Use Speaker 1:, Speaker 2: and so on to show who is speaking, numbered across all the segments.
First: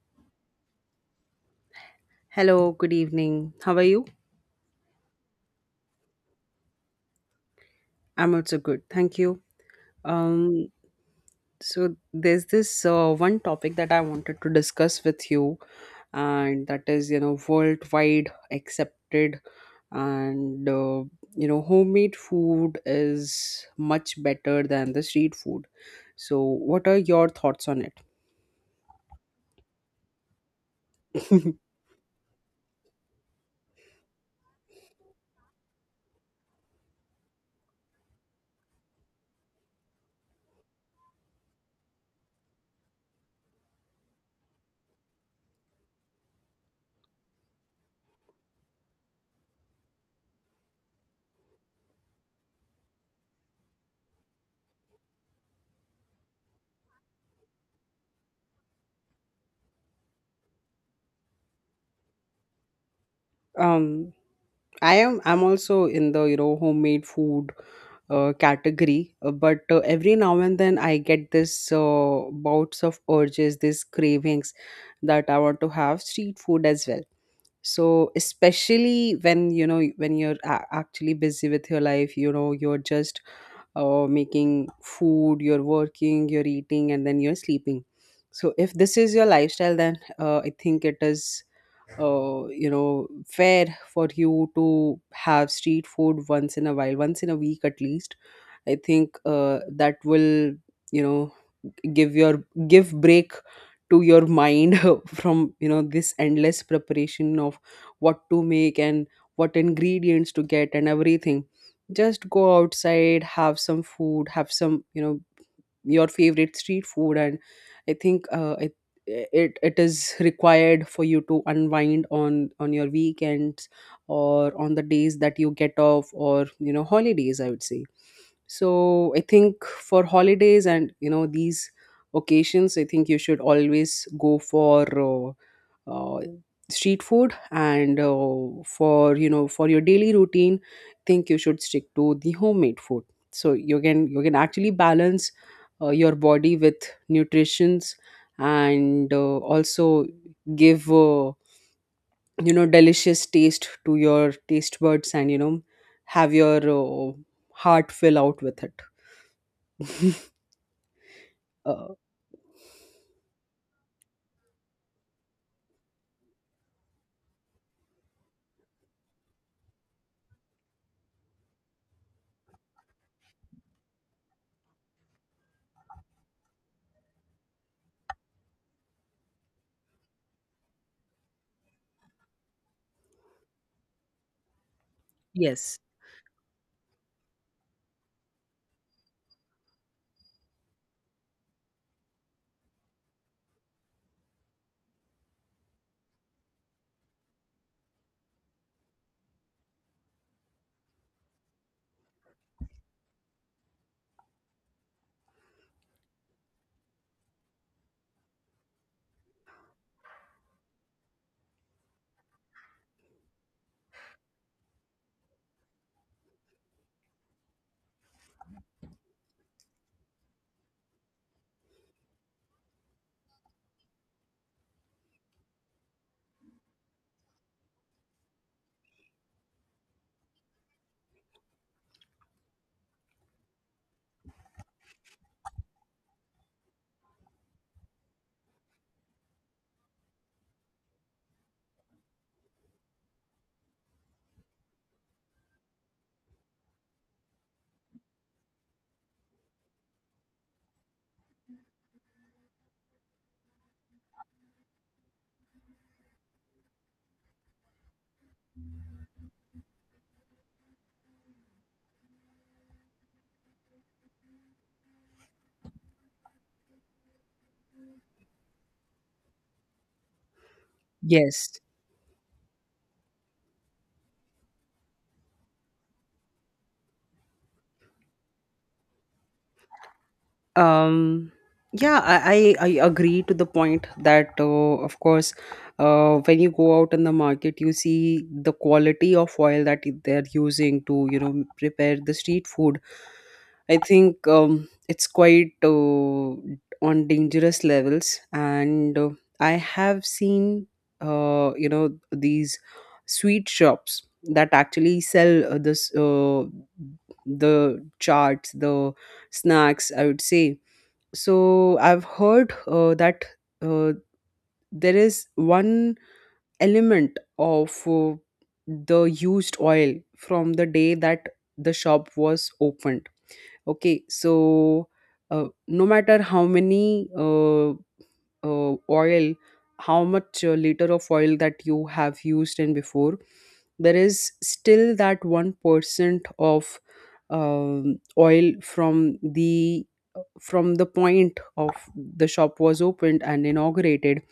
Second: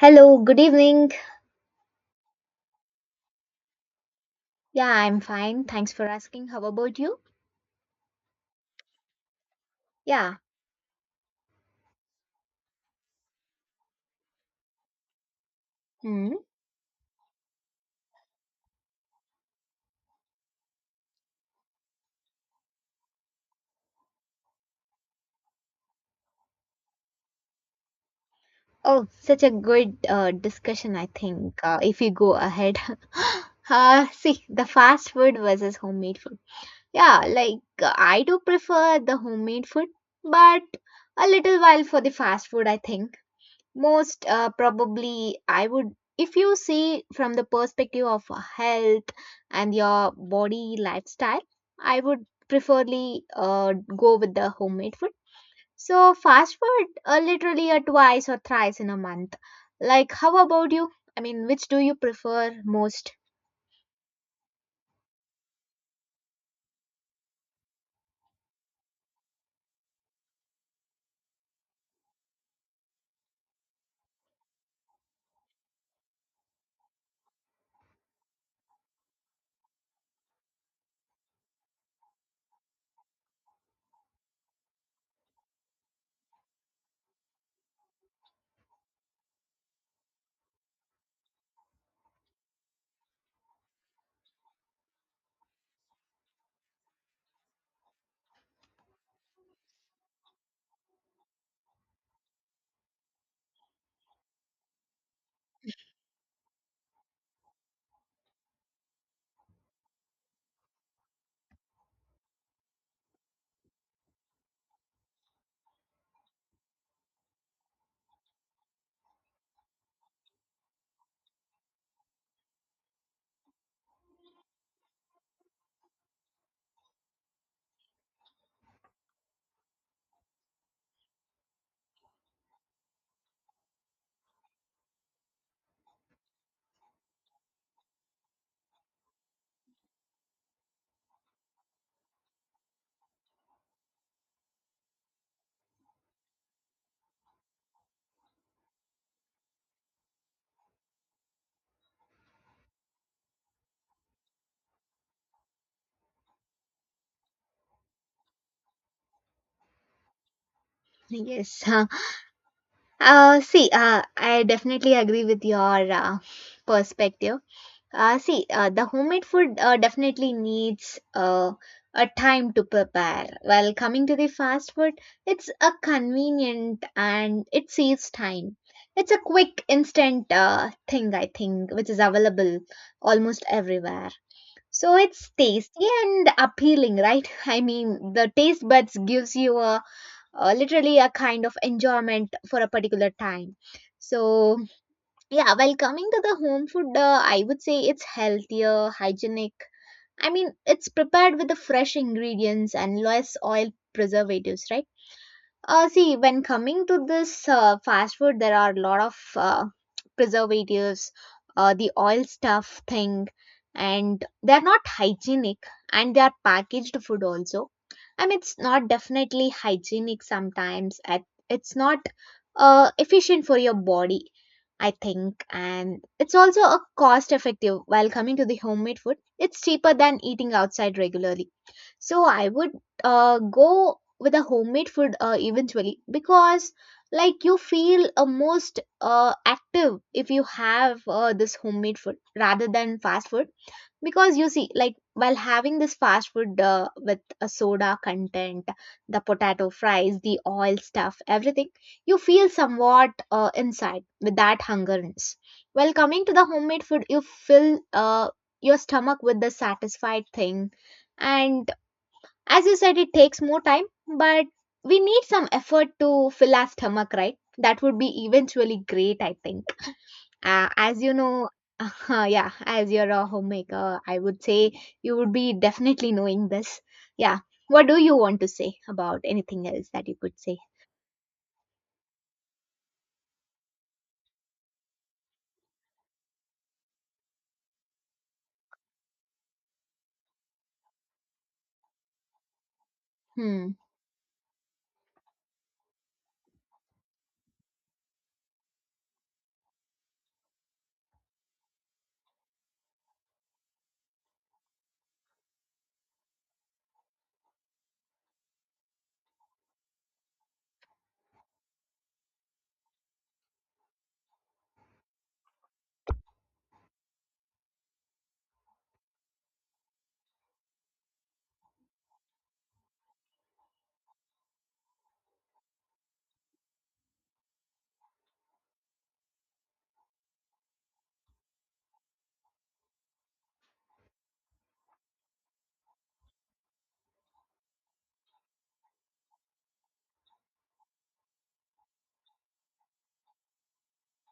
Speaker 1: Hello, good evening.
Speaker 2: Hello, good evening. How are you?
Speaker 1: Yeah, I'm fine. Thanks for asking. How about you?
Speaker 2: I'm also good. Thank you.
Speaker 1: Yeah.
Speaker 2: Um, so there's this one topic that I wanted to discuss with you,
Speaker 1: Hmm.
Speaker 2: and that is, you know, worldwide accepted, and you know, homemade food is much better than the street food. So, what are your thoughts on it?
Speaker 1: Oh, such a good discussion, I think, if you go ahead. See, the fast food versus homemade food. Yeah, like I do prefer the homemade food, but a little while for the fast food, I think. Most probably, I would, if you see from the perspective of health and your body lifestyle, I would preferably go with the homemade food. So, fast food literally twice or thrice in a month. Like, how about you? I mean, which do you prefer most?
Speaker 2: um, I am. I'm also in the you know homemade food category but every now and then I get this bouts of urges, these cravings that I want to have street food as well. So especially when you know when you're actually busy with your life, you know you're just making food, you're working, you're eating, and then you're sleeping. So if this is your lifestyle then I think it is you know fair for you to have street food once in a while, once in a week at least. I think that will, you know, give your give break to your mind from you know this endless preparation of what to make and what ingredients to get and everything. Just go outside, have some food, have some, you know, your favorite street food, and I think it is required for you to unwind on your weekends or on the days that you get off, or you know, holidays, I would say. So I think for holidays and you know these occasions, I think you should always go for uh, uh, street food, and for you know for your daily routine I think you should stick to the homemade food, so you can actually balance your body with nutritions, and also give you know delicious taste to your taste buds and you know have your uh, heart fill out with it.
Speaker 1: Yes.
Speaker 2: uh,
Speaker 1: See, I definitely agree with your perspective. See, the homemade food definitely needs a time to prepare. While coming to the fast food, it's a convenient and it saves time. It's a quick, instant thing, I think, which is available almost everywhere. So it's
Speaker 2: yes
Speaker 1: tasty and appealing, right? I mean, the taste buds gives you a, literally a kind of enjoyment for a particular time. So yeah, well, coming to the home food, I would say it's healthier, hygienic. I mean, it's prepared with the fresh ingredients and less oil preservatives, right? See, when coming to this fast food, there are a lot of preservatives, the oil stuff thing, and they're not hygienic and they are packaged food also. I mean, it's not definitely hygienic sometimes. At It's not efficient for your body, I think. And it's also a cost effective while coming to the homemade food. It's cheaper than eating outside regularly. So I would go with a homemade food eventually because like you feel most active if you have this homemade food rather than fast food, because you see like while having this fast food with a soda content, the potato fries, the oil stuff, everything, you feel somewhat inside with that hungerness, while coming to the homemade food you fill your stomach with the satisfied thing. And as you said, it takes more time, but we need some effort to fill our stomach, right? That would be eventually great, I think. As you know,
Speaker 2: yes
Speaker 1: yeah, as you're a homemaker, I would say you would be definitely knowing this. Yeah. What do you want to say about anything else that you could say?
Speaker 2: um I agree to the point that of course when you go out in the market, you see the quality of oil that they're using to you know prepare the street food.
Speaker 1: Hmm.
Speaker 2: I think it's quite on dangerous levels, and I have seen you know these sweet shops that actually sell this the charts, the snacks, I would say. So I've heard that uh, there is one element of the used oil from the day that the shop was opened. Okay, so no matter how many oil, how much liter of oil that you have used in before, there is still that 1% of oil from the point of the shop was opened and inaugurated.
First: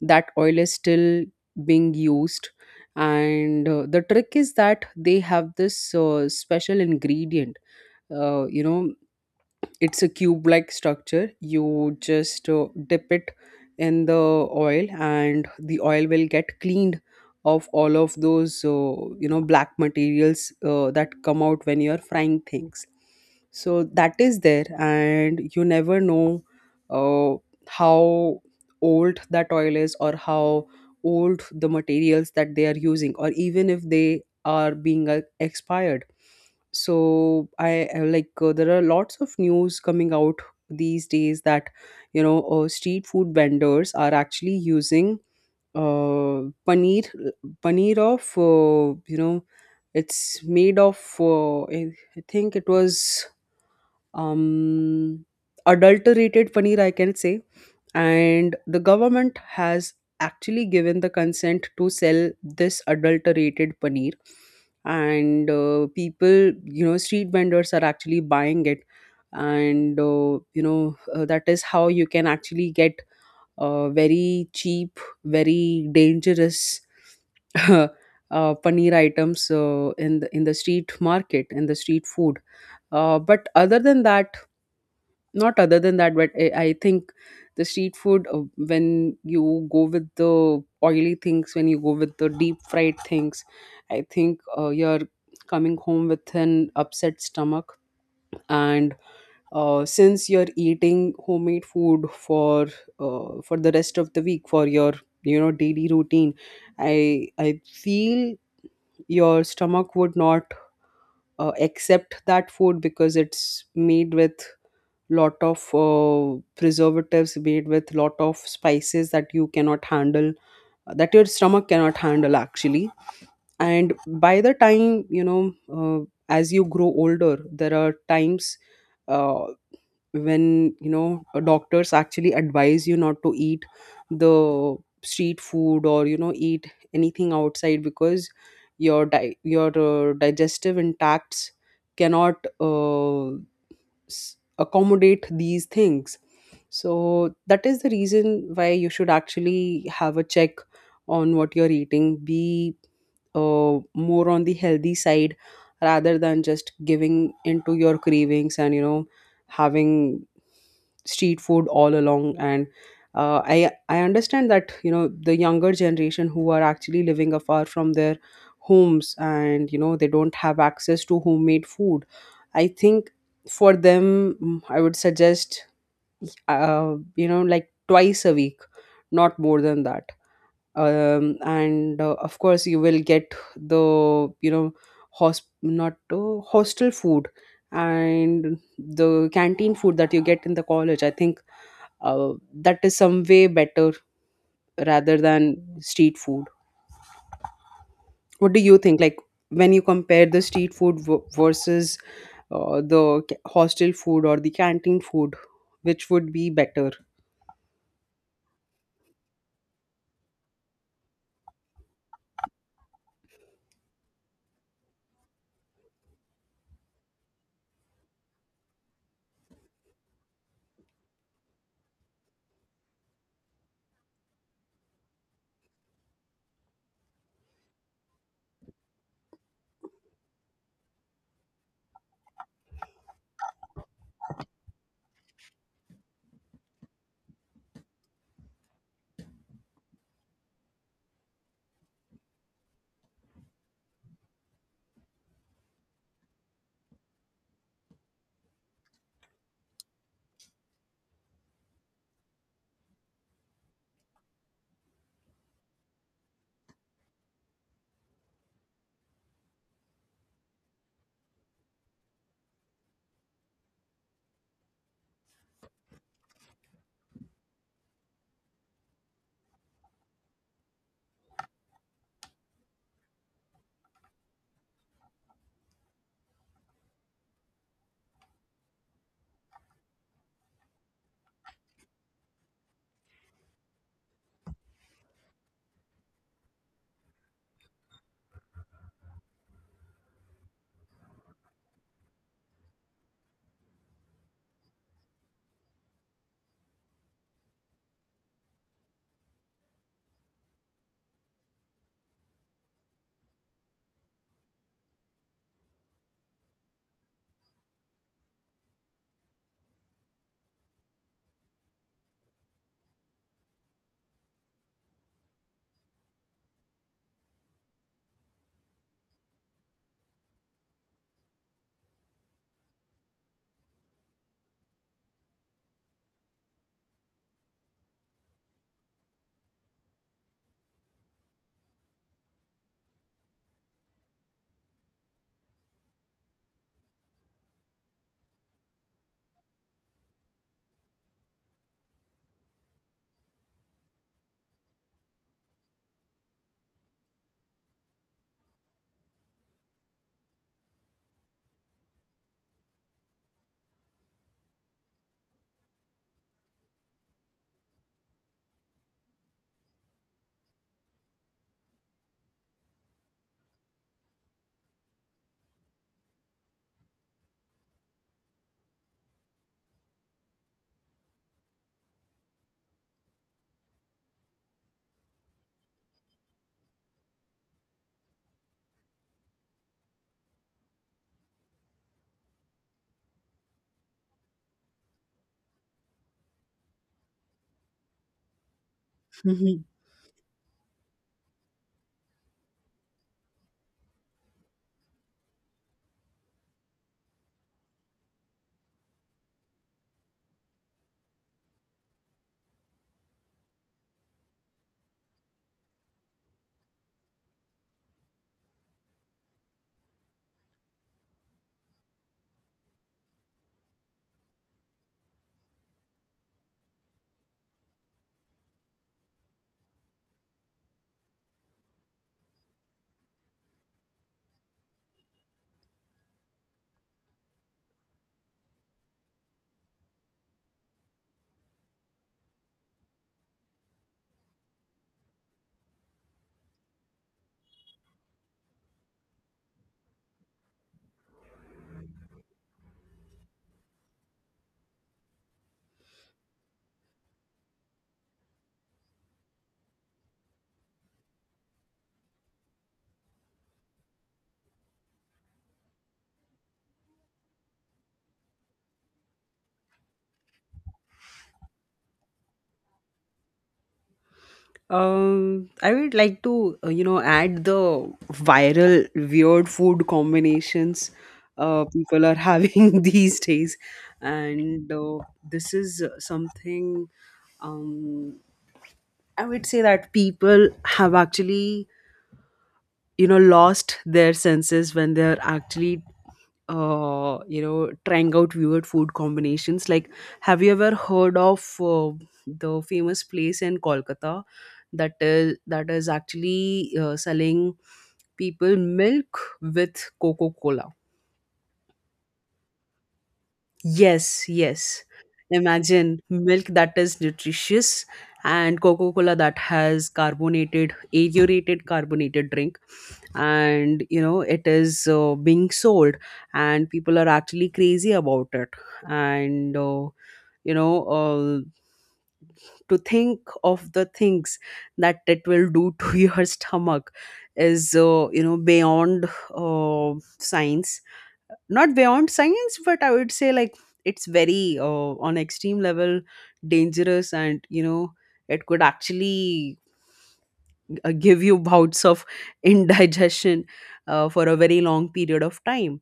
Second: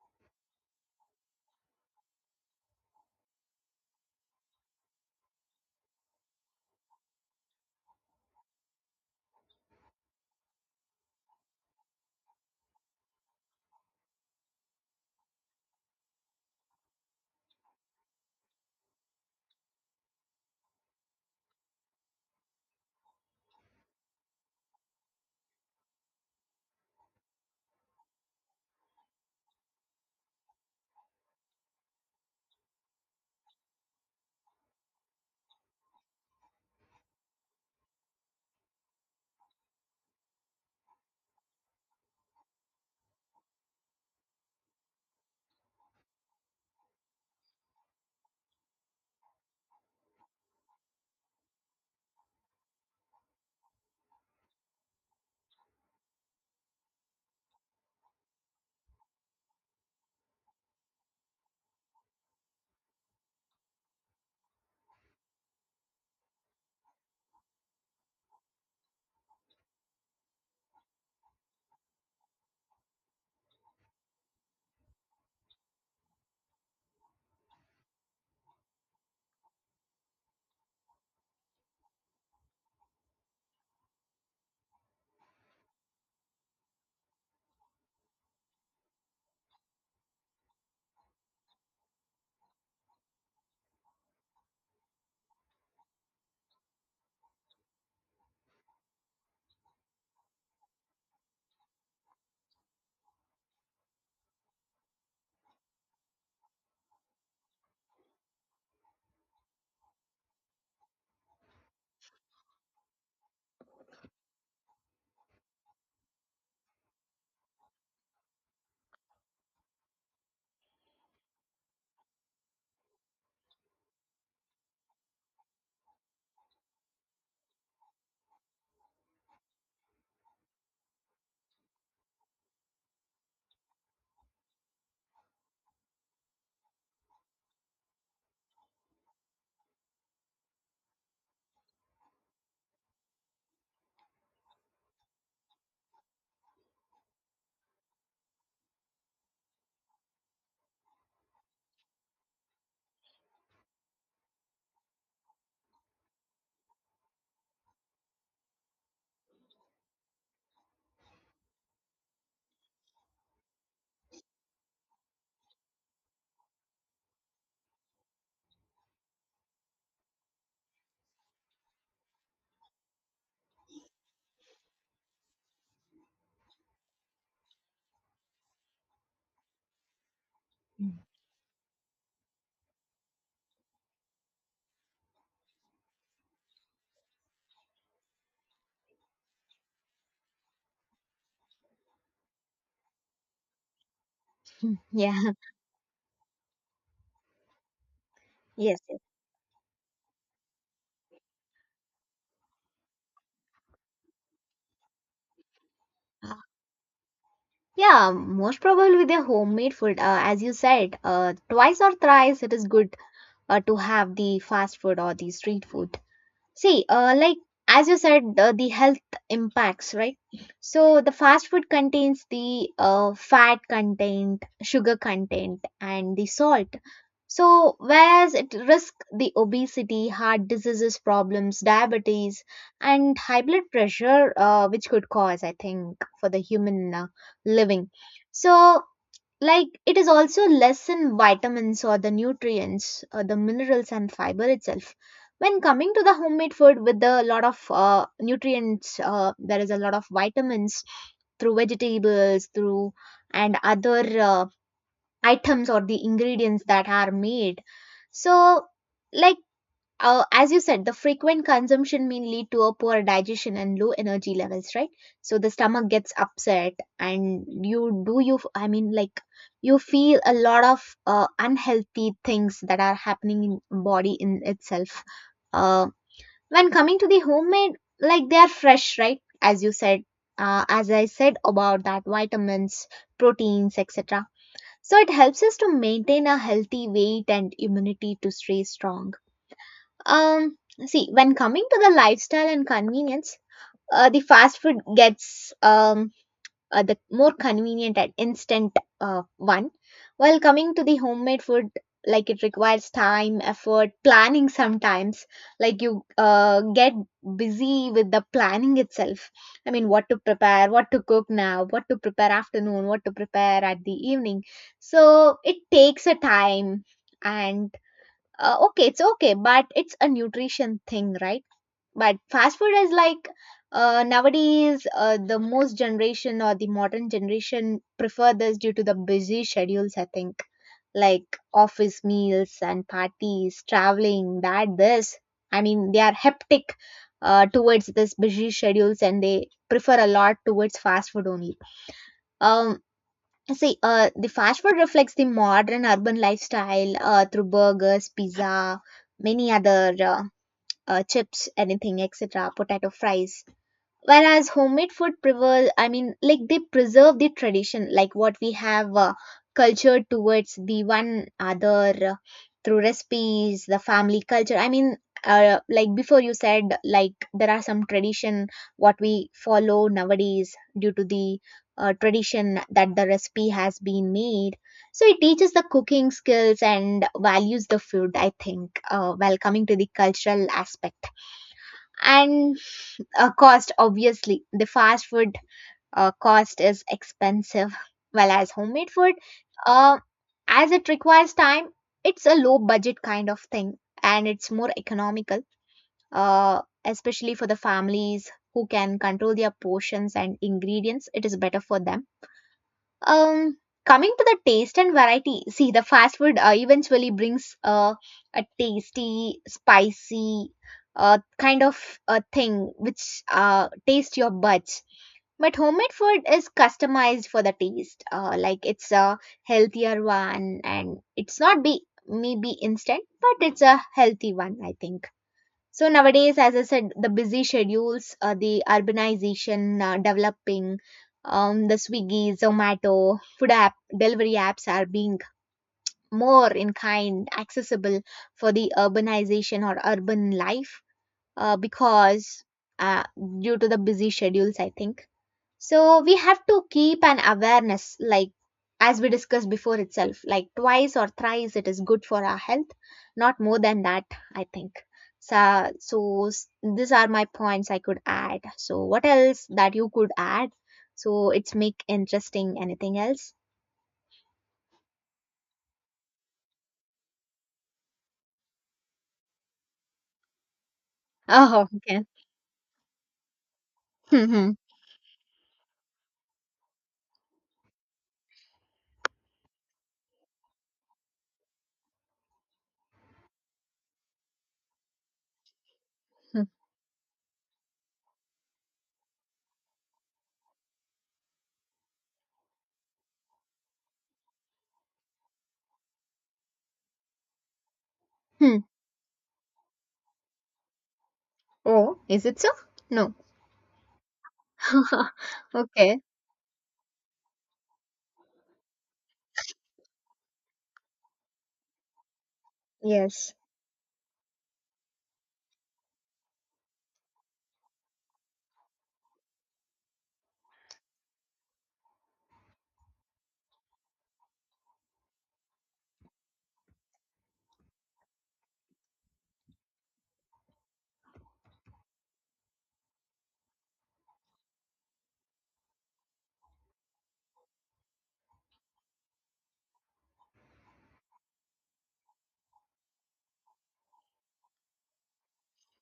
Speaker 2: That oil is still being used, and the trick is that they have this special ingredient, you know, it's a cube like structure. You just dip it in the oil, and the oil will get cleaned of all of those you know black materials that come out when you're frying things. So that is there, and you never know uh, how old that oil is, or how old the materials that they are using, or even if they are being expired. So I like there are lots of news coming out these days that you know street food vendors are actually using paneer, paneer of you know, it's made of I think it was um, adulterated paneer, I can say. And the government has actually given the consent to sell this adulterated paneer. And people, you know, street vendors are actually buying it. And, you know, that is how you can actually get very cheap, very dangerous uh, paneer items in the street market, in the street food. But other than that, not other than that, but I think the street food when you go with the oily things, when you go with the deep fried things, I think you're coming home with an upset stomach, and since you're eating homemade food for the rest of the week for your, you know, daily routine, I feel your stomach would not accept that food because it's made with lot of preservatives, made with lot of spices that you cannot handle, that your stomach cannot handle actually. And by the time, you know, as you grow older there are times uh, when you know doctors actually advise you not to eat the street food or you know eat anything outside because your your digestive intacts cannot accommodate these things. So that is the reason why you should actually have a check on what you're eating, be more on the healthy side rather than just giving into your cravings and you know having street food all along. And I understand that you know the younger generation who are actually living afar from their homes and you know they don't have access to homemade food. I think for them I would suggest you know like twice a week, not more than that. And of course you will get the, you know, not hostel food and the canteen food that you get in the college. I think that is some way better rather
Speaker 1: Yeah.
Speaker 2: than street food. What do you
Speaker 1: Yes. Yes.
Speaker 2: think, like, when you compare the street food versus the hostel food or the canteen food, which would
Speaker 1: Uh,
Speaker 2: be better?
Speaker 1: Yeah, most probably with the homemade food, as you said, twice or thrice it is good to have the fast food or the street food. See, like as you said, the health impacts, right? So the fast food contains the fat content, sugar content, and the salt. So whereas it risk the obesity, heart diseases problems, diabetes, and high blood pressure, which could cause, I think, for the human living. So, like it is also less in vitamins or the nutrients or the minerals and fiber itself when coming to the homemade food with a lot of nutrients. There is a lot of vitamins through vegetables through and other items or the ingredients that are made. So like, as you said, the frequent consumption may lead to a poor digestion and low energy levels, right? So the stomach gets upset, and you do you, I mean, like you feel a lot of unhealthy things that are happening in body in itself. Uh, when coming to the homemade, like they are fresh, right? As you said, as I said about that, vitamins, proteins, etc. So it helps us to maintain a healthy weight and immunity to stay strong um, See, when coming to the lifestyle and convenience, the fast food gets the more convenient and instant one. While coming to the homemade food, like it requires time, effort, planning sometimes. Like you get busy with the planning itself. I mean, what to prepare, what to cook now, what to prepare afternoon, what to prepare at the evening. So it takes a time. And okay, it's okay, but it's a nutrition thing, right? But fast food is like nowadays the most generation or the modern generation prefer this due to the busy schedules, I think. Like office meals and parties traveling that this, I mean, they are hectic towards this busy schedules, and they prefer a lot towards fast food only um See, the fast food reflects the modern urban lifestyle through burgers, pizza, many other chips, anything, etc., potato fries, whereas homemade food preserve, I mean, like they preserve the tradition like what we have cultured towards the one other through recipes, the family culture, I mean, like before you said, like there are some tradition what we follow nowadays due to the tradition that the recipe has been made. So it teaches the cooking skills and values the food, I think, while coming to the cultural aspect. And cost, obviously the fast food cost is expensive well as homemade food, uh, as it requires time, it's a low budget kind of thing, and it's more economical, especially for the families who can control their portions and ingredients, it is better for them. um, Coming to the taste and variety, see the fast food eventually brings a tasty, spicy kind of a thing which taste your buds. But homemade food is customized for the taste. Like it's a healthier one, and it's not be maybe instant, but it's a healthy one. I think. So nowadays, as I said, the busy schedules, the urbanization developing, the Swiggy, Zomato, food app, delivery apps are being more in kind, accessible for the urbanization or urban life, because uh, due to the busy schedules, I think. So we have to keep an awareness, like as we discussed before itself, like twice or thrice it is good for our health, not more than that, I think. These are my points I could add. So what else that you could add? So it's make interesting. Anything else?
Speaker 2: I would like to, you know, add the viral weird food combinations
Speaker 1: Oh, okay.
Speaker 2: people are having these days,
Speaker 1: Hmm.
Speaker 2: and this is something, um, I would say that people have actually, you know, lost their senses when they're actually
Speaker 1: Hmm.
Speaker 2: you know trying out weird food combinations. Like, have you ever heard of the famous place in Kolkata that is actually selling people
Speaker 1: Hmm.
Speaker 2: milk with Coca Cola?
Speaker 1: Oh, is it so? No.
Speaker 2: Yes, yes.
Speaker 1: Okay.
Speaker 2: Imagine milk that is nutritious and Coca Cola that has carbonated, aerated carbonated drink.
Speaker 1: Yes.
Speaker 2: And, you know, it is being sold and people are actually crazy about it. And, you know, to think of the things that it will do to your stomach is you know beyond uh, science, not beyond science, but I would say like it's very on extreme level dangerous, and you know it could actually give you bouts of indigestion for a very long period of time.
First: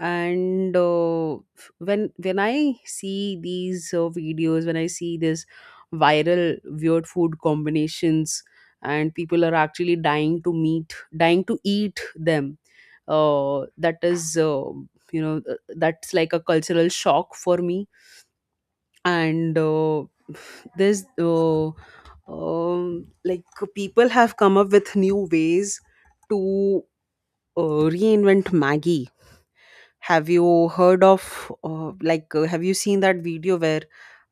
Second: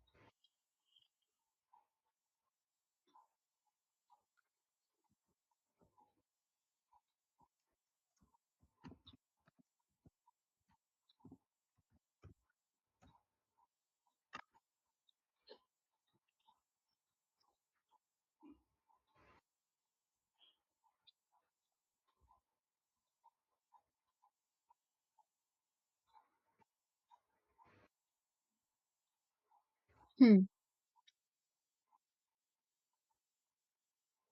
Speaker 2: And when I see these videos, when I see this viral weird food combinations and people are actually dying to meet, dying to eat them, that is you know that's like a cultural shock for me. And uh, there's uh, um, like people have come up with new ways to reinvent Maggie. Have
Speaker 1: Hmm.
Speaker 2: you heard of, have you seen that video where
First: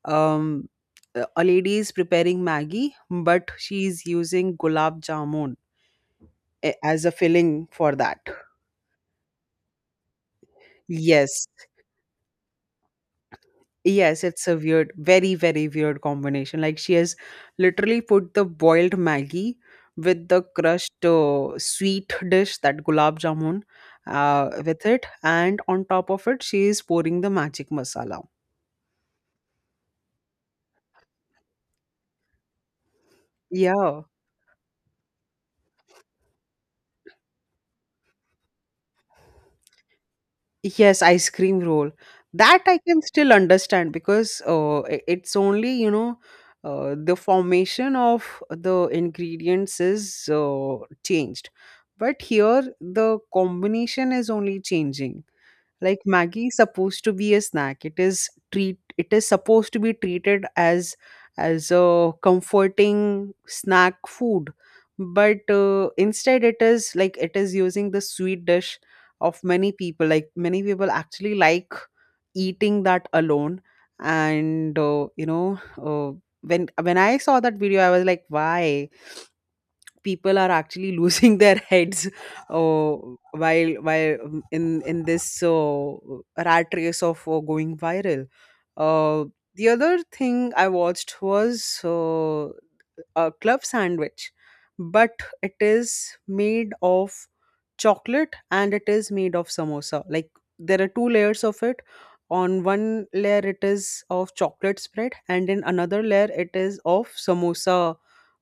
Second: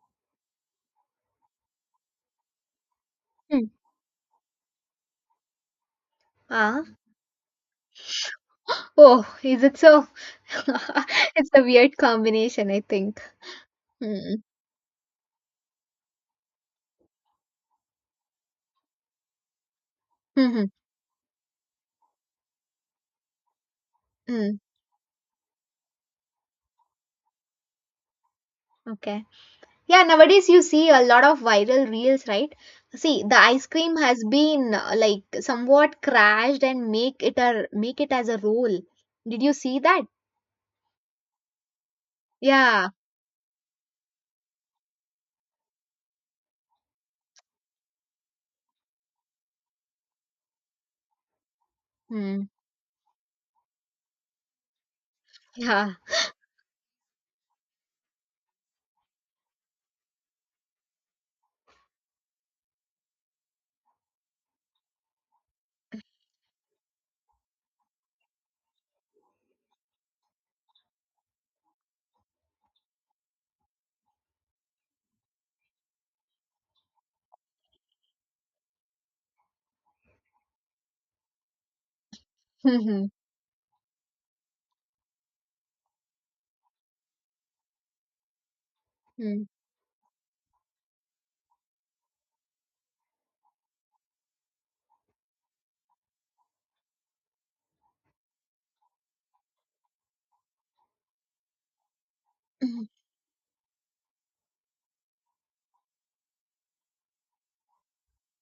Speaker 2: um, a lady is preparing Maggie, but
Speaker 1: Hmm.
Speaker 2: she is using gulab jamun
Speaker 1: Ah.
Speaker 2: as a filling for that?
Speaker 1: Oh, is it so? It's
Speaker 2: Yes.
Speaker 1: a weird combination, I think.
Speaker 2: Yes,
Speaker 1: Mm.
Speaker 2: it's a weird, very, very weird combination. Like, she has literally put the boiled Maggie with the
Speaker 1: Mhm.
Speaker 2: crushed sweet dish, that gulab jamun,
Speaker 1: Mm.
Speaker 2: with it. And on top of it, she is pouring the magic masala.
Speaker 1: Okay. Yeah, nowadays you see a lot of viral reels, right? See, the ice cream
Speaker 2: Yeah.
Speaker 1: has been like somewhat crashed and make it as a roll. Did you see that?
Speaker 2: Yes, ice cream roll. That I
Speaker 1: Yeah.
Speaker 2: can still understand because it's only, you know, the formation of the ingredients is changed. But
Speaker 1: Mm.
Speaker 2: here, the combination is only changing.
Speaker 1: Yeah.
Speaker 2: Like Maggie is supposed to be a snack, it is treat, it is supposed to be treated as a comforting snack food, but instead it is like it is using the sweet dish of many people. Like many people actually like eating that alone. And you know uh, when I saw that video, I was like, why people are actually losing their heads uh, while in this rat race of going viral. uh,
Speaker 1: Mm-hmm. Mm.
Speaker 2: the other thing I watched was uh, a club sandwich, but it is made of chocolate and it is made of samosa. Like there are two layers of it. On
Speaker 1: Mhm.
Speaker 2: one layer it is of chocolate spread, and in another layer it is of samosa,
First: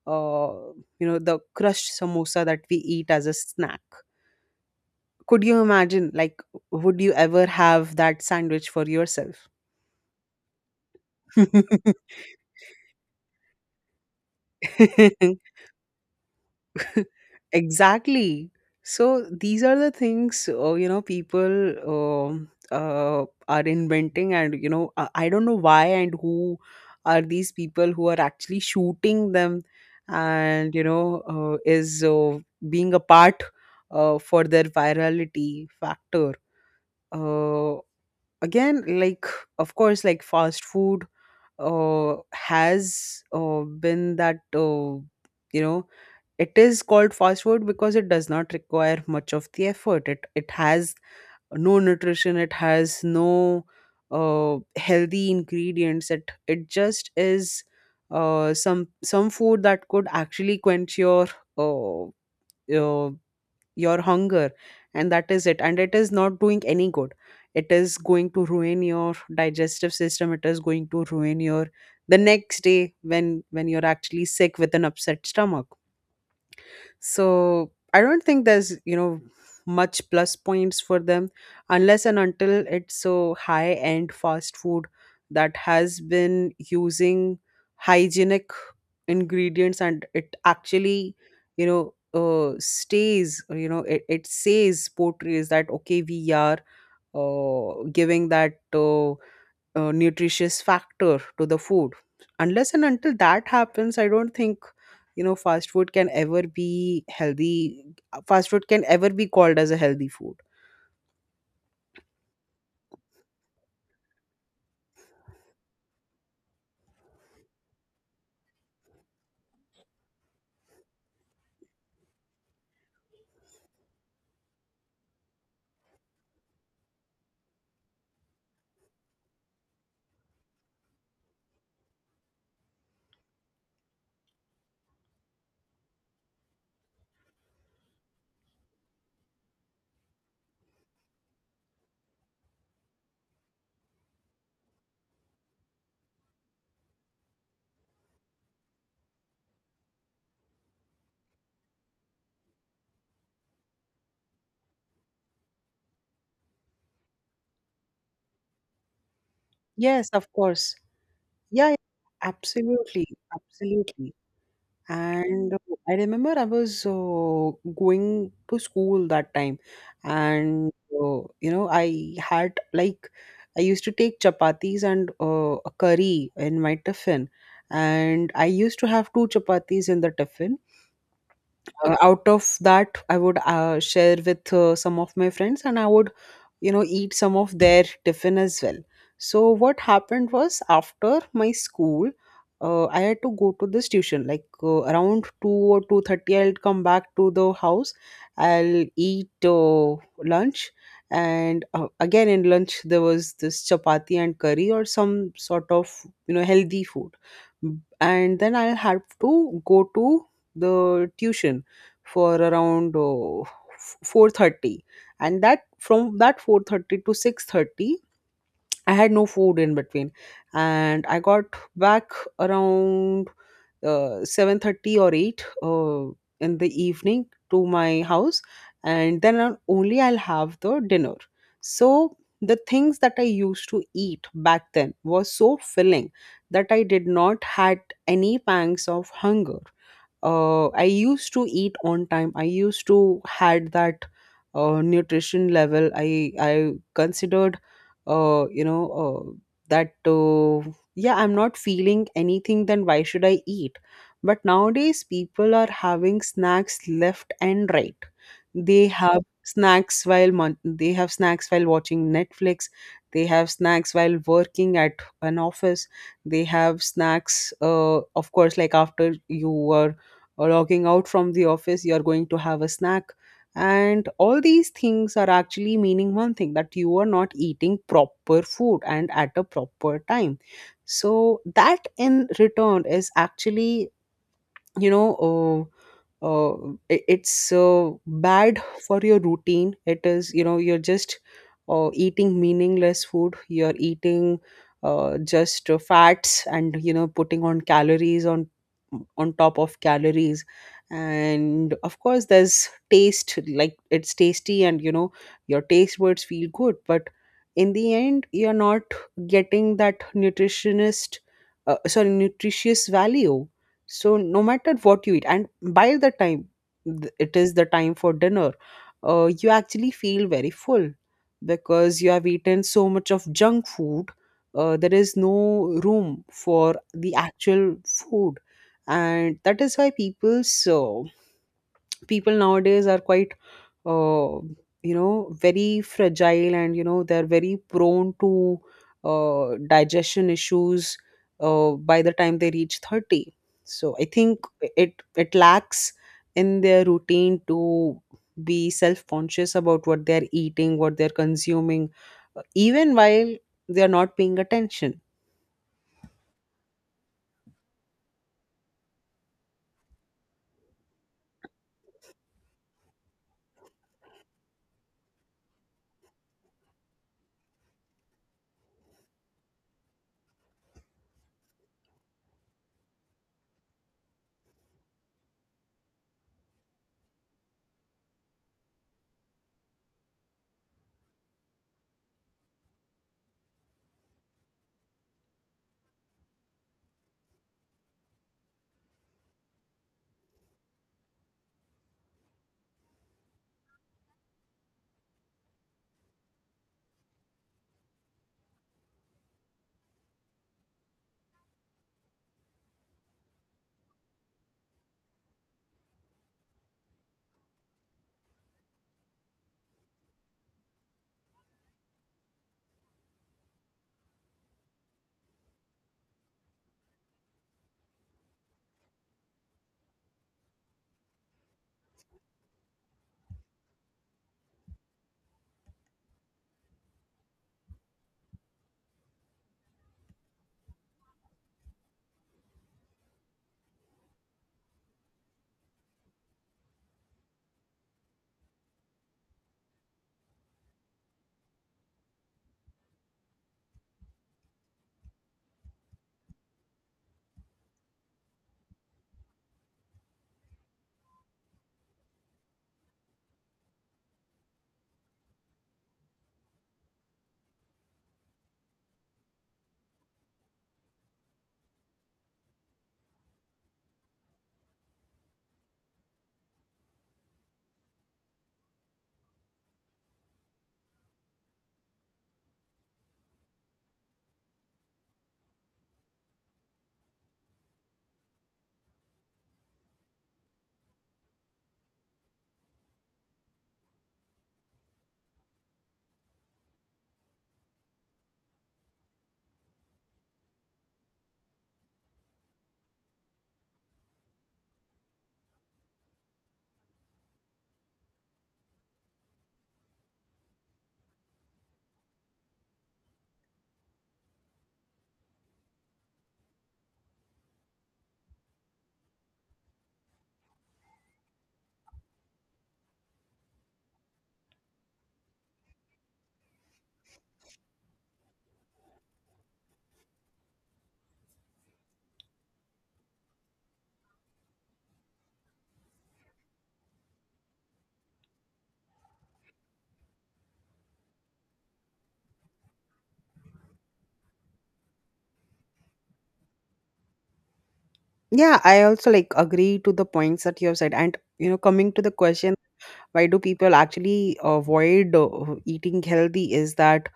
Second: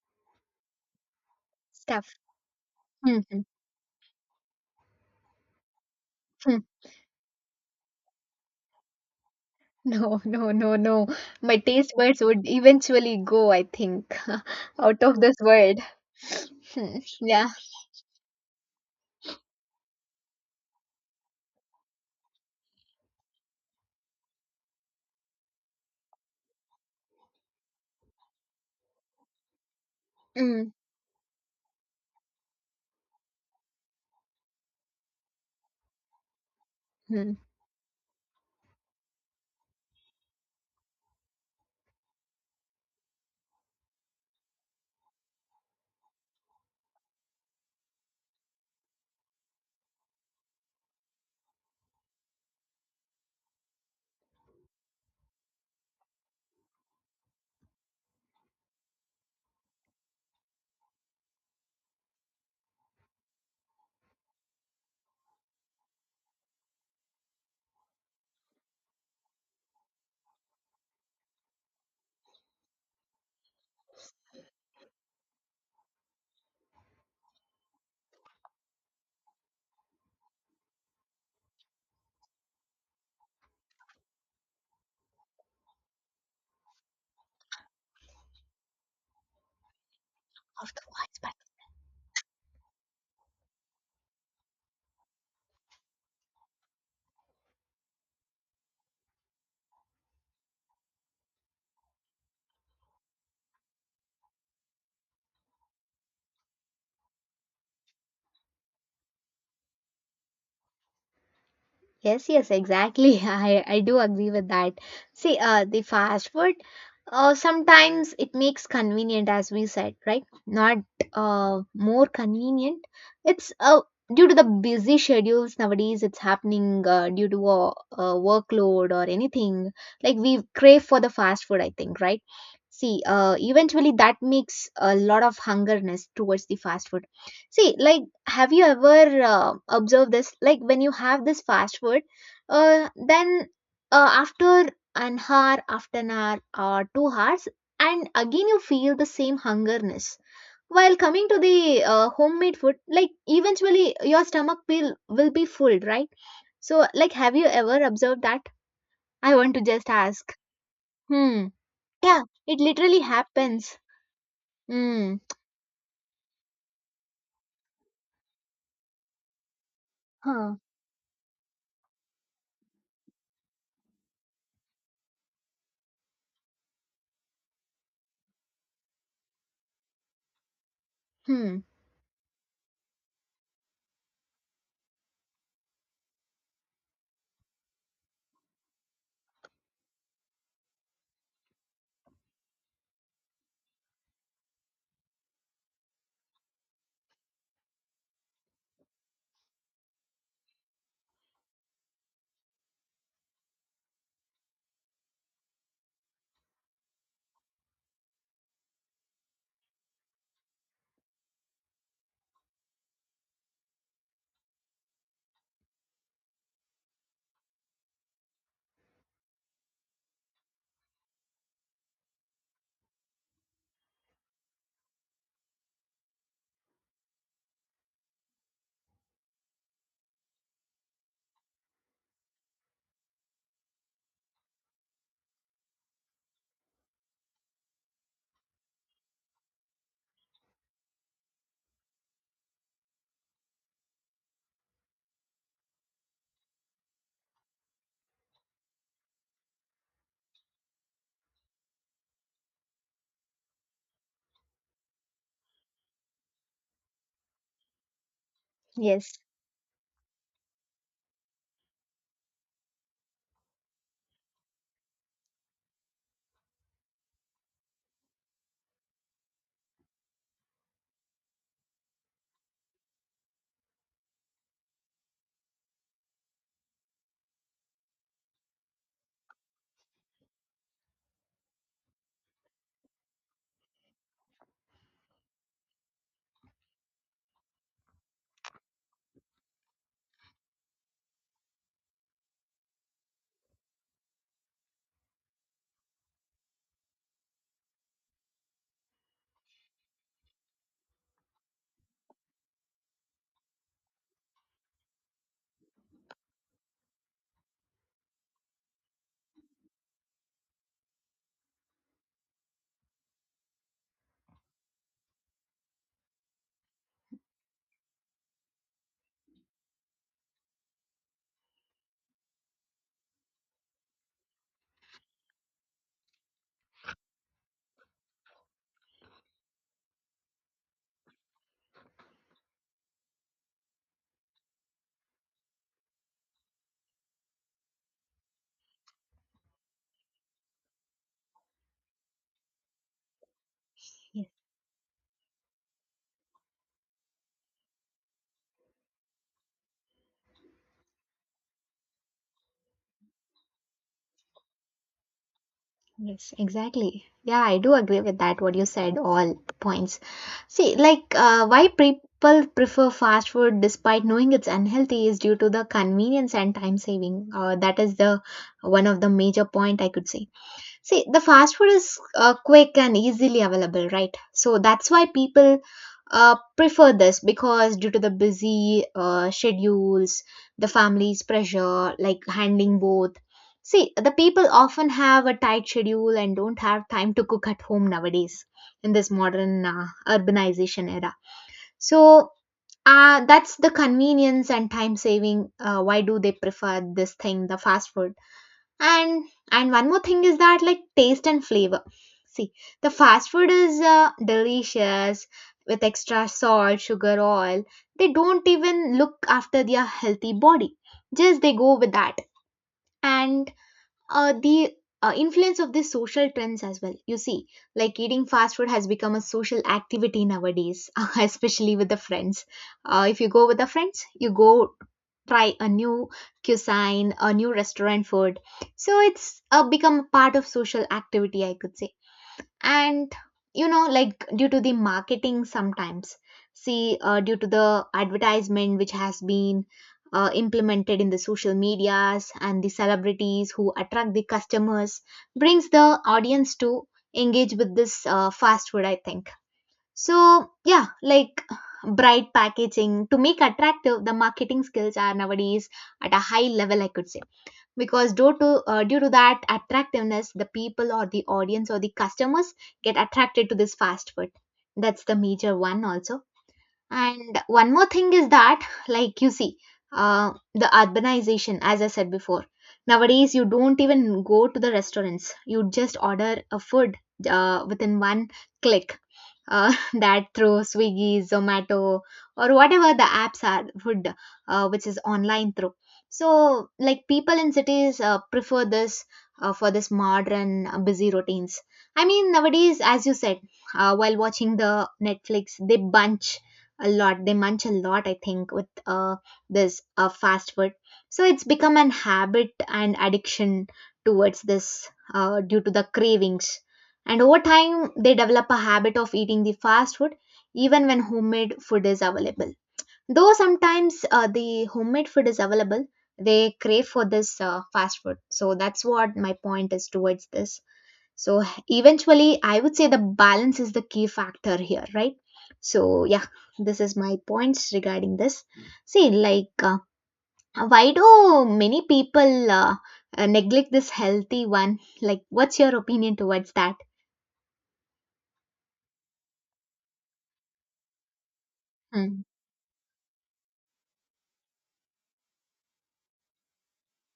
Speaker 2: uh, you know the crushed
Speaker 1: Stuff.
Speaker 2: samosa that we eat as a
Speaker 1: Mm-hmm.
Speaker 2: snack. Could you imagine like would you ever have that sandwich for yourself?
Speaker 1: No, no, no, no. My taste buds would eventually go, I think, out of this world. Hmm, Yeah.
Speaker 2: Exactly. So these are the things, you know, people are inventing, and you know I don't know why and who are these people who are actually shooting them,
Speaker 1: Mm-hmm.
Speaker 2: and you know is being a part for their virality factor. Uh, Again, like of course, like fast food has been that you know it is called fast food because it does not require much of the effort. It has no nutrition. It has no healthy ingredients. It just is some food that could actually quench uh, uh, your hunger, and that is it. And it is not doing any good. It is going to ruin your digestive system. It is going to ruin your the next day when you're actually sick with an upset stomach. So I don't think there's much plus points for them, unless and until it's so high end fast food that has been using hygienic ingredients, and it
Speaker 1: Of the
Speaker 2: actually
Speaker 1: wise.
Speaker 2: stays, or, it says, portrays that, okay, we are giving that nutritious factor to the food. Unless and until that happens, I don't think fast food can ever be healthy, fast food can ever be called as a healthy food.
Speaker 1: Yes, yes, exactly. I do agree with that. See, the fast food, sometimes it makes convenient, as we said, right? Not more convenient. It's due to the busy schedules nowadays, it's happening due to a workload or anything. Like we crave for the fast food, I think, right? See, eventually that makes a lot of hungerness towards the fast food. See, like have you ever observed this, like when you have this fast food, then after an hour or 2 hours and again you feel the same hungerness, while coming to the homemade food, like, eventually your stomach will be full, right? So like have you ever observed that? I want to just
Speaker 2: Yes, of
Speaker 1: ask.
Speaker 2: course.
Speaker 1: Hmm.
Speaker 2: Yeah, yeah,
Speaker 1: Yeah, it literally
Speaker 2: absolutely.
Speaker 1: happens.
Speaker 2: Absolutely.
Speaker 1: Hmm.
Speaker 2: And I remember I was going to school that time,
Speaker 1: Huh.
Speaker 2: and I had like I used to take chapatis and a curry in my tiffin, and I used to have two chapatis in the tiffin.
Speaker 1: Hmm.
Speaker 2: Out of that, I would share with some of my friends, and I would eat some of their tiffin as well. So what happened was, after my school, I had to go to this tuition like around 2 or 2:30. I'll come back to the house, I'll eat lunch. And again in lunch there was this chapati and curry or some sort of healthy food. And then I'll have to go to the tuition for around 4:30. And that From that 4:30 to 6:30, I had no food in between. And I got back around 7:30 or 8 in the evening to my house. And then I'll have the dinner. So the things that I used to eat back then was so filling that I did not had any pangs of hunger. I used to eat on time. I used to had that nutrition level. I considered, uh, you know, uh, that, yeah, I'm not feeling anything. Then why should I eat? But nowadays, people are having snacks left and right. They
Speaker 1: Yes.
Speaker 2: have snacks while watching Netflix. They have snacks while working at an office. They have snacks, of course, like after you are or logging out from the office, you're going to have a snack. And all these things are actually meaning one thing, that you are not eating proper food and at a proper time. So that in return is actually you know I- it's bad for your routine. It is, you're just eating meaningless food, you're eating just fats, and, putting on calories on top of calories. And of course there's taste, like it's tasty and, your taste buds feel good, but in the end you're not getting that nutritionist, sorry, nutritious value. So no matter what you eat, and by the time it is the time for dinner, you actually feel very full, because you have eaten so much of junk food. There is no room for the actual food. And that is why people nowadays are quite uh, very fragile, and, they're very prone to digestion issues by the time they reach 30. So I think it lacks in their routine to be self conscious about what they're eating, what they're consuming, even while they're not paying attention.
Speaker 1: Yes, exactly. Yeah, I do agree with that, what you said, all the points. See, like, why people prefer fast food despite knowing it's unhealthy is due to the convenience and time saving. That is the one of the major point I could say. See, the fast food is quick and easily available, right? So that's why people prefer this, because due to the busy schedules, the family's pressure, like handling both. See, the people often have a tight schedule and don't have time to cook at home nowadays in this modern urbanization era. So that's the convenience and time saving. Why do they prefer this thing, the fast food? and and one more thing is that, like taste and flavor. See, the fast food is delicious with extra salt, sugar, oil. They don't even look after their healthy body, just they go with that. And the influence of these social trends as well. You see, like eating fast food has become a social activity nowadays, especially with the friends. If you go with the friends, you go try a new cuisine, a new restaurant food. So it's become part of social activity, I could say. And you know, like due to the marketing sometimes, see, due to the advertisement which has been implemented in the social medias, and the celebrities who attract the customers brings the audience to engage with this fast food, I think. So yeah, like bright packaging to make attractive, the marketing skills are nowadays at a high level, I could say, because due to that attractiveness, the people or the audience or the customers get attracted to this fast food. That's the major one also. And one more thing is that, like you see, the urbanization, as I said before, nowadays you don't even go to the restaurants. You just order a food within one click. That through Swiggy, Zomato, or whatever the apps are, food which is online through. So, like people in cities prefer this for this modern busy routines. I mean, nowadays, as you said, while watching the Netflix, they munch a lot, I think, with uh, this fast food. So it's become an habit and addiction towards this, due to the cravings. And over time they develop a habit of eating the fast food even when homemade food is available. Though sometimes the homemade food is available, they crave for this fast food. So that's what my point is towards this. So eventually, I would say the balance is the key factor here, right? So yeah, this is my points regarding this. See, like why do many people neglect this healthy one? Like, what's your opinion towards that?
Speaker 2: Yeah, I also like agree to the points that you have said, and, coming to the
Speaker 1: Hmm.
Speaker 2: question, why do people actually avoid eating healthy, is that,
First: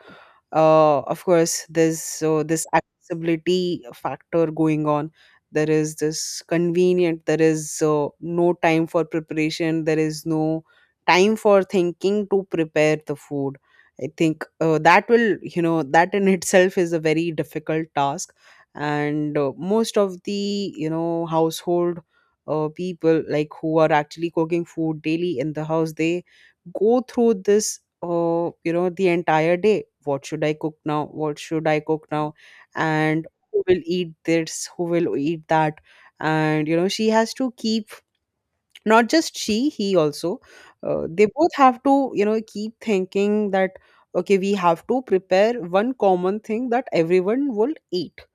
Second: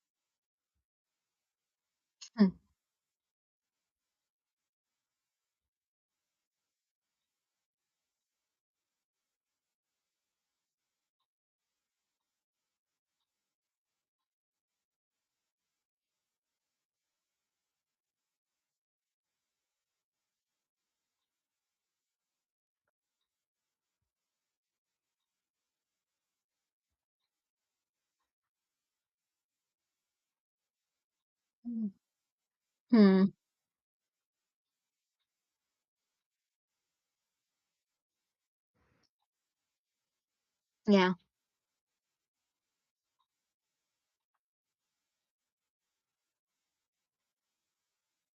Speaker 2: of course, there's
Speaker 1: Hmm.
Speaker 2: this accessibility factor going on. There is this convenient, there is no time for preparation, there is no time for thinking to prepare the food. I think that will that in itself is a very difficult task. And most of the, household people, like who are actually cooking food daily in the house, they go through this, the entire day, what should I cook now, what should I
Speaker 1: Hmm.
Speaker 2: cook now, and
Speaker 1: Hmm.
Speaker 2: who will eat this, who will eat that. And, she has to keep, not just she, he also,
Speaker 1: Yeah.
Speaker 2: they both have to, keep thinking that, okay, we have to prepare one common thing that everyone will eat.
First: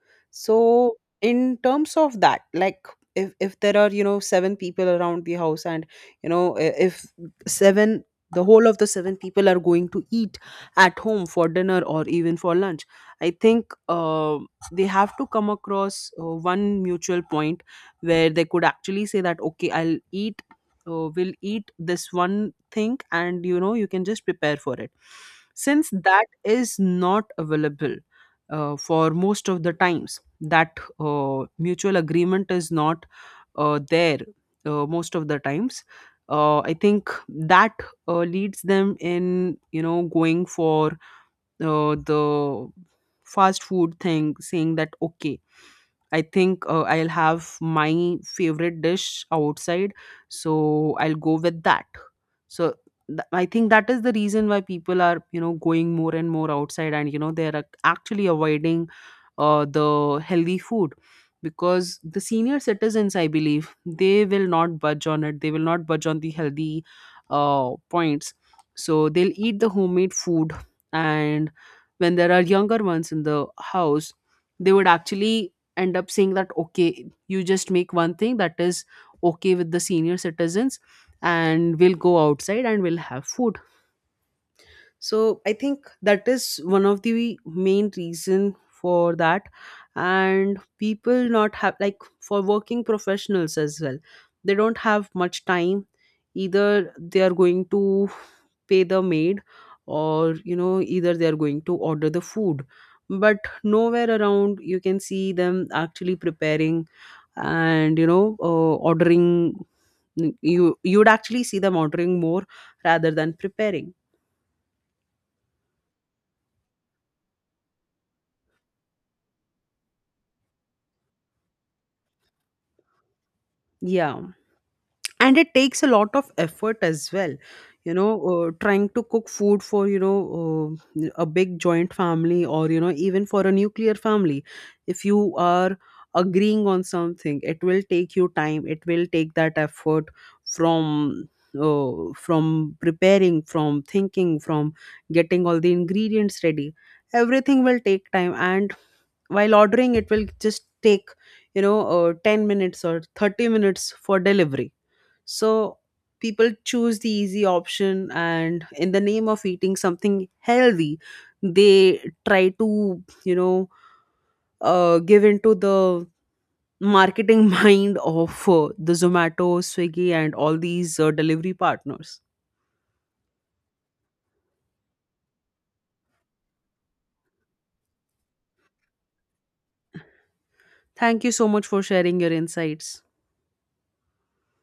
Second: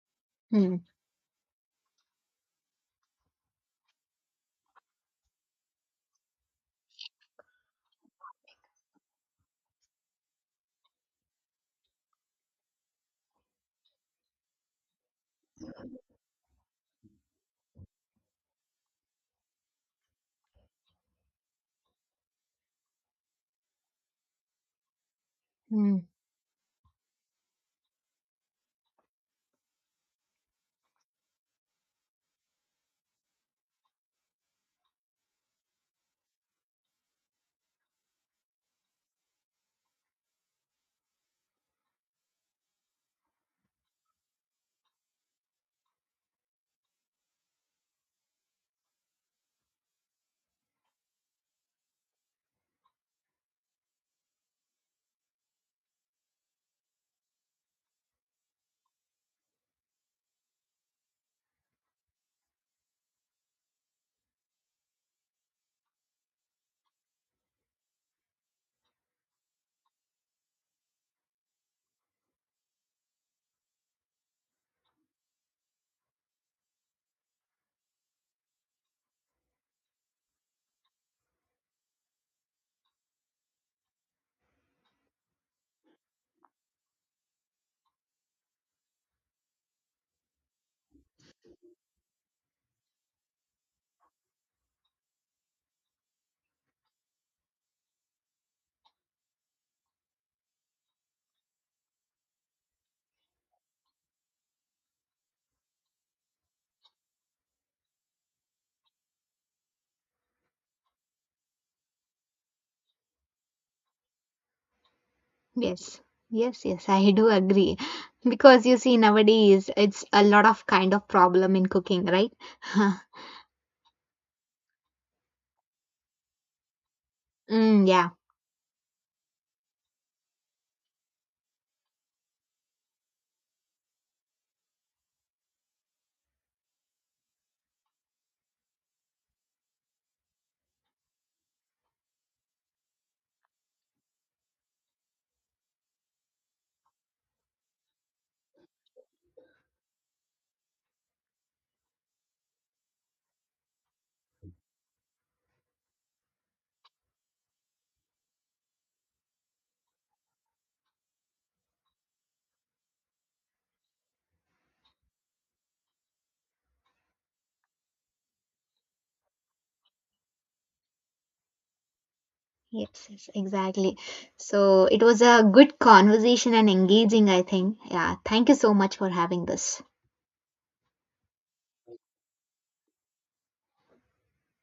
Speaker 1: Hmm.
Speaker 2: So in terms of that, like if there are, seven people around the house, and, if seven the whole of the seven people are going to eat at home for dinner or even for lunch, I think they have to come across one mutual point, where they could actually say that, okay, I'll eat will eat this one thing, and, you can just prepare for it. Since
Speaker 1: Hmm.
Speaker 2: that is not available for most of the times, that mutual agreement is not there, most of the times, I think that leads them in, going for the fast food thing, saying that, okay, I think I'll have my favorite dish outside, so I'll go with that. So, I think that is the reason why people are, going more and more outside, and, they're actually avoiding the healthy food, because the senior citizens, I believe, they will not budge on it, they will not budge on the healthy points. So they'll eat the homemade food. And when there are younger ones in the house, they would actually end up saying that, okay, you just make one thing that is okay with the senior citizens, and we'll go outside and we'll have food. So I think that is one of the main reason for that. And people not have, like for working professionals as well, they don't have much time. Either they are going to pay the maid, or, either they are going to order the food. But nowhere around you can see them actually preparing, and, ordering, you would actually see them ordering more rather than preparing.
Speaker 1: Yes. Yes. Yes, I do agree, because you see nowadays it's a lot of kind of problem in cooking, right?
Speaker 2: Yeah, and it takes a lot of effort as well,
Speaker 1: Mm, yeah.
Speaker 2: trying to cook food for, a big joint family, or, even for a nuclear family. If you are agreeing on something, it will take you time, it will take that effort, from from preparing, from thinking, from getting all the ingredients ready. Everything will take time. And while ordering, it will just take, 10 minutes or 30 minutes for delivery. So people choose the easy option, and in the name of eating something healthy, they try to, give into the marketing mind of the Zomato, Swiggy, and all these delivery partners.
Speaker 1: Yes, yes, exactly. So it was a good conversation and engaging, I think. Yeah, thank you so much for having this.
Speaker 2: Thank you so much for sharing your insights.